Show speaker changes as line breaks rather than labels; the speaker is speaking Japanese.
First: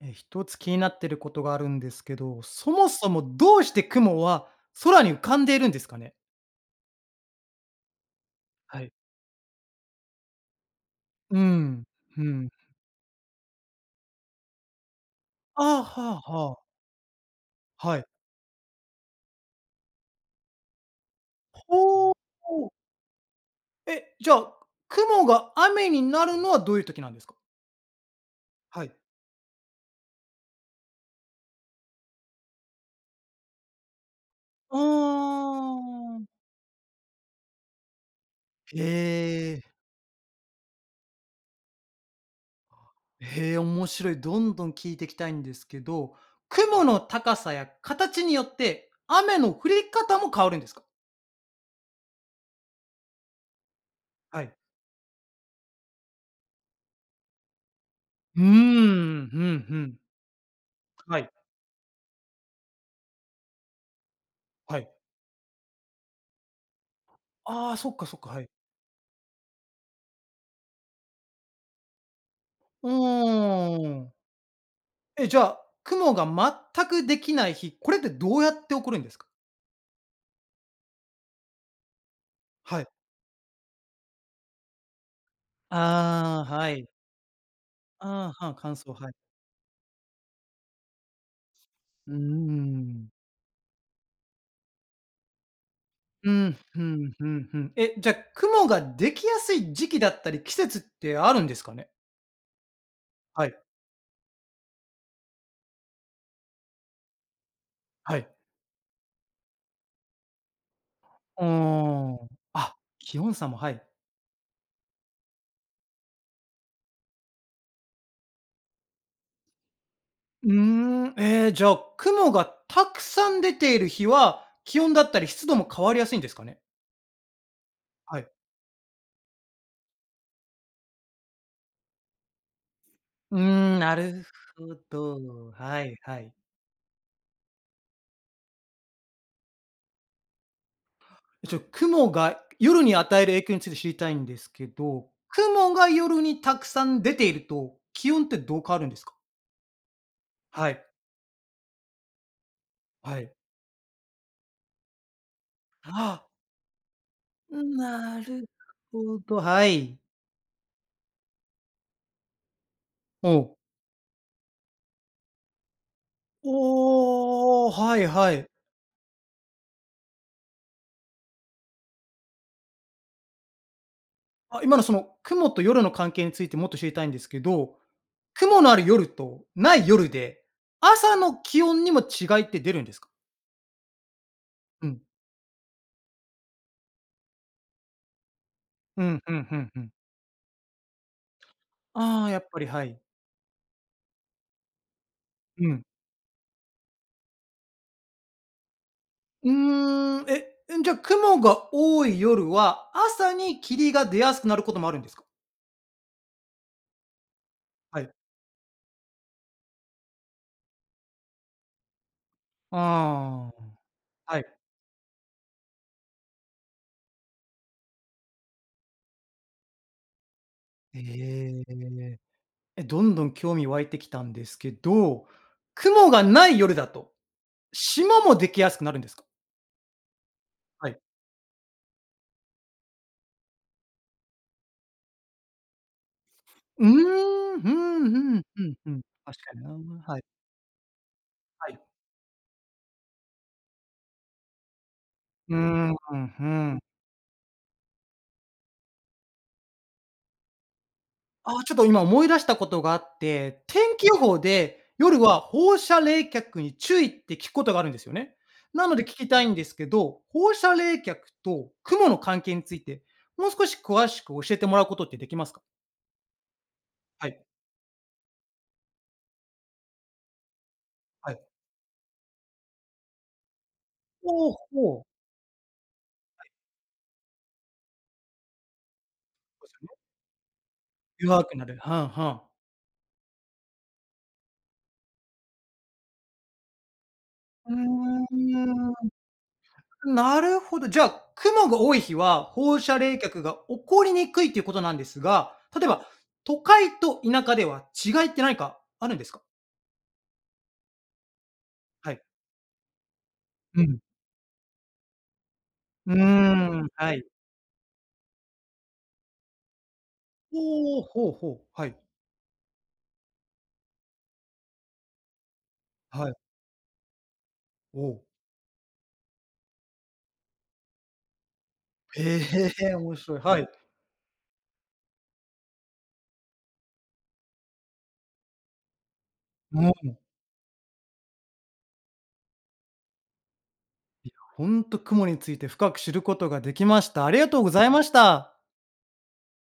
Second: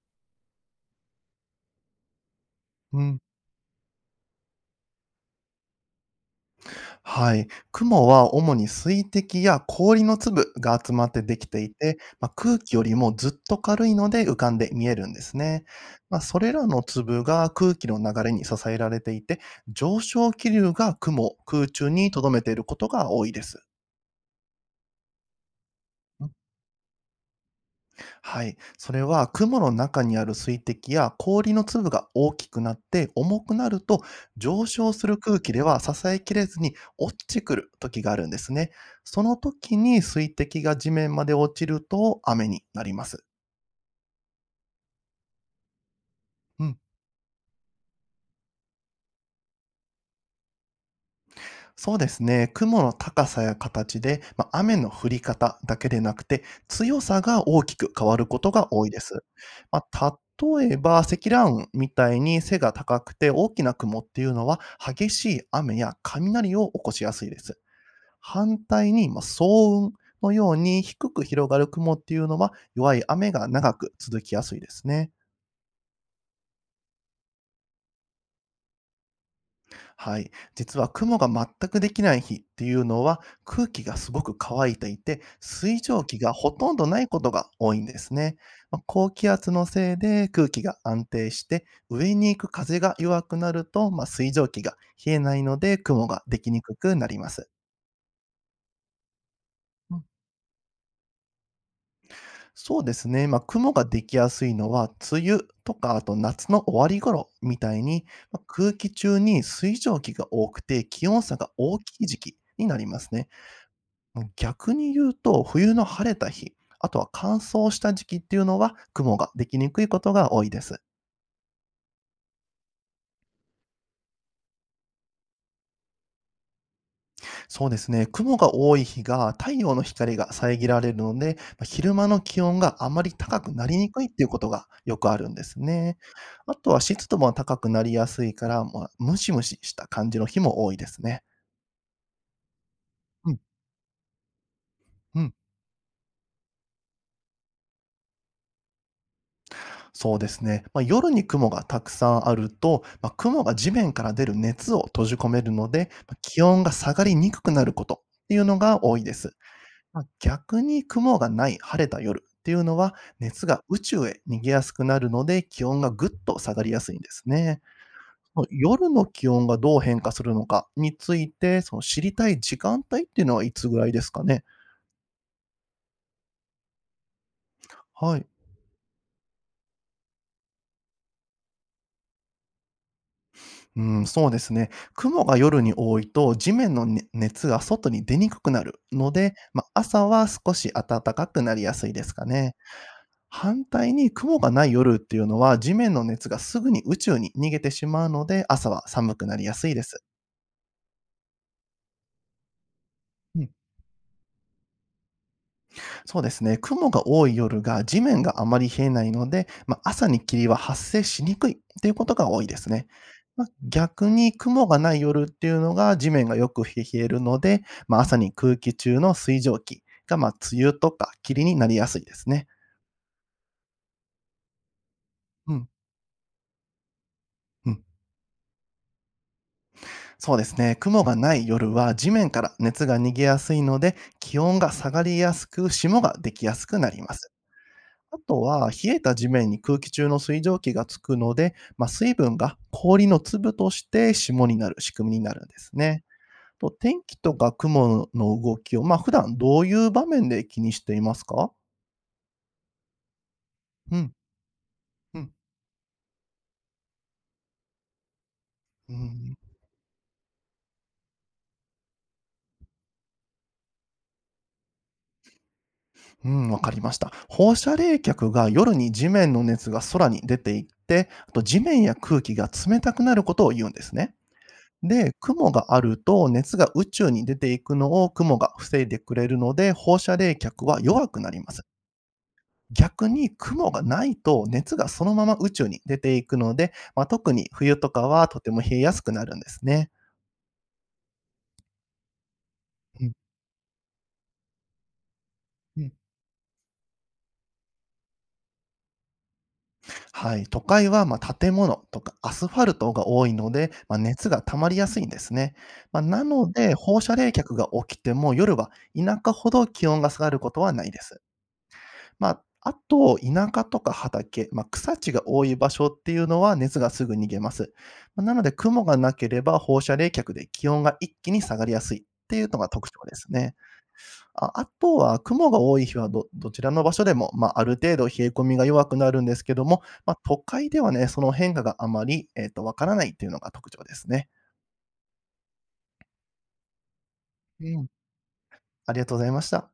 一つ気になってることがあるんですけど、そも
う
そ
ん、
もどうして雲は空に浮かんでいるんですかね？
はい。雲は主に
はい。
水滴や氷の粒が集まってで
う
きてい
ん、
て、
う
まあ、
ん。
空気よりもずっと軽いので浮かんで見えるんですね。
ああ、
ま
は
あ、
あ
そ
は
れら
あ、
の粒が空気
は
の
い。
流れに支えられていて、上昇気流が雲を空中に
ほう。
留めていることが多いです。
じゃあ、雲が雨になるのはどういう時なんですか？
はい。
は
そ
い。
れは雲の中にある水滴や氷の粒が大きくなって重くなると上昇する空
あ
気では支えき
ー、
れずに落ちてくる時があるんですね。その
へえ、
時に水滴が地面まで落ちると雨になります。
へえ、面白い。どんどん聞いていきたいんですけど、
うん。
雲の高さや形によって雨の降り方も変わるんですか？
そうですね。雲の高さや形で、
は
ま
い。
あ、雨の降り方だけでなくて、強さが大きく変わるこ
うーん、う
とが多いです。
んう
ま
ん。
あ、例えば、
はい。
積乱雲みたいに背が高くて大きな雲っていうのは、
はい。
激しい雨や雷を起こしやすいです。
ああ、そっかそっか、はい。
反対に、まあ、層雲のように低く広がる雲っていうのは、
う
弱い雨が長
ー
く
ん。
続きやすいですね。
じゃあ、雲が全くできない日、これってどうやって起こるんですか？
はい。実は雲が全くできない日ってい
は
う
い。
のは空気がすごく乾いていて水蒸気が
あ
ほ
あ、は
とんど
い。
ないことが多いんです
ああ、
ね。
はん、乾
まあ
燥、は
高
い。
気圧のせいで空気が安定して
う
上
ー
に行く風が
ん。
弱くなると、まあ、水蒸気が冷えないので雲が
う
でき
ん、
にく
ふ
くな
ん
り
ふ
ま
ん
す。
ふん。じゃ、雲ができやすい時
う
期
ん
だったり、季節ってあるんですかね？
そうですね。まあ、
はい、
雲ができやすいのは梅雨とかあと夏の終わり頃みたいに
はい。
まあ空気中に水蒸気が多くて気温差
うー
が大きい時
ん。
期に
あ、
なります
気
ね。
温差も、はい。
もう逆に言うと、冬の晴れた日、あとは乾燥した時期っていうのは、雲ができにくいことが多
う
い
ー
です。
ん、ええ、じゃあ、雲がたくさん出ている日は、気温だったり湿度も変わりやすいんですかね？
そうですね。
はい。
雲が多い日が太陽の光が遮られるので、まあ昼間の気温があまり
う
高くな
ー
り
ん、
に
な
くいって
る
いうことが
ほ
よくあるんで
ど。
す
はい
ね。
はい。
あとは湿度も高くなりやすいから、まあ、ムシムシした感じの日も多いですね。
雲が夜に与え
う
る
ん。
影響について知りたいんですけど、
うん。
雲が夜にたくさん出ていると、気温ってどう変わるんですか？
そうですね。
は
まあ、
い、
夜に雲がたくさんあると、まあ、
はい。
雲が地面から出る熱を閉じ込めるので、まあ
あ
気温が下がりにくく
あ、
なること
な
っていう
る
のが多いで
ほ
す。
ど、はい。
まあ、逆に雲がない晴れた夜っていうのは、
お
熱
お。
が宇宙へ逃げやすくなるので、気温がぐっと下がりやすいんですね。
おお、はいは
ま
い。
あ夜の気温がどう変化するのかについて、その知りたい時間帯っていうのはいつぐらいですかね。
あ、今のその雲と夜の関係についてもっと知りたいんですけど、
はい。
雲のある夜とない夜で、朝の気温にも違いって出るんですか？
うん、そうですね。
うん。
雲が夜に多いと地面のね熱が外に出にくくなる
う
の
ん、う
で、
んう
ま
んう
あ、
ん。
朝は少し暖かくなりやすいです
あ
か
あ、やっ
ね。
ぱり、はい。
反対に雲がない夜っていうのは、
う
地
ん。
面の熱がすぐに宇宙に逃げてしまうので、朝は寒くなり
う
やすいです。
ーん、じゃあ、雲が多い夜は、朝
うん。
に霧が出やすくなることもあるんですか？
そうですね。雲が多い夜が
は
地
い。
面があまり冷えないので、まあ、朝に霧は発生しにくいっていうことが多いですね。まあ、
ああ。
逆に
はい。
雲がない夜っていうのが地面がよく冷えるので、まあ、朝に空気中の水蒸気が、まあ、梅雨とか霧に
え
なりやすいで
え。
すね。
どんどん興味湧いてきたんですけど、
うん。
雲がない夜だと、
うん、
霜もできやすくなるんですか？
そうですね。
はい。
雲がない夜は地面から熱が逃げやすいので、気温が下がりやすく、霜ができやすく
う
なります。
ーん、ふん
あ
ふ
と
んふ
は、
んふ
冷
ん。
えた地
確
面
か
に
に
空気
な、
中
は
の
い、
水蒸気がつくので、
はい。
まあ、水分が氷の粒として霜になる仕組みになるん
うー
です
ん、
ね。
ふ
と
ん。
天気とか雲の動きを、まあ、普段どういう場面で気にしていますか？
ああ、ちょっと今思い出したことがあって、天
う
気予
ん、
報で
う
夜
ん、
は放射冷却に注意って聞くことがあるんですよね。な
う
ので聞き
ん、
たいんですけど、放射冷却と雲の関係について、もう少し詳しく教えてもらうことってできますか？
うん、わかりました。
はい、
放射冷却が夜に地面の熱が空に出ていって、
は
あと
い。
地面や空気が冷たくなることを言うんですね。
ほうほう。
で、雲があると熱が宇宙に出ていくのを雲が防いでくれるの
そうで
で、
すよ
放
ね。
射冷却は弱くなり
弱
ま
く
す。
なる。はんはん。
逆に雲がないと熱がそのまま宇宙に出ていくので、まあ、特に冬とかは
う
とても冷えやすくなるんですね。
ーん、なるほど。じゃあ、雲が多い日は放射
うん、
冷却が起こりにくいということなんですが、
う
例え
ん。
ば都会と田舎では違いって何かあるんですか？
はい、都会は、ま、建物と
は
か
い。
アスファルトが多いので、
う
ま
ん。
あ、熱が溜まりやすいんですね。まあ、
う
なので、
ーん、
放
は
射
い。
冷却が起きても夜は田舎ほど気温が下がることはないで
おお、
す。
ほうほう、はい、
まあ、あと、田舎とか畑、まあ、草地が多い場所っていう
はい、
のは熱がすぐ逃げます。
おお。
ま、なので雲がなければ放射冷却で気温が一気に下がりやすいって
へ
いうのが特
え、
徴
面
です
白い、
ね。
はい。
あとは雲が多い日はどちらの場所でも、まあ、ある程度冷え込みが弱くなるんですけども、
もう、
まあ、都会ではね、その変化があまり、わからないっていうのが特徴です
い
ね。
や。ほんと、雲について深く知ることができました。ありがとう
う
ござ
ん、
いました。
ありがとうございました。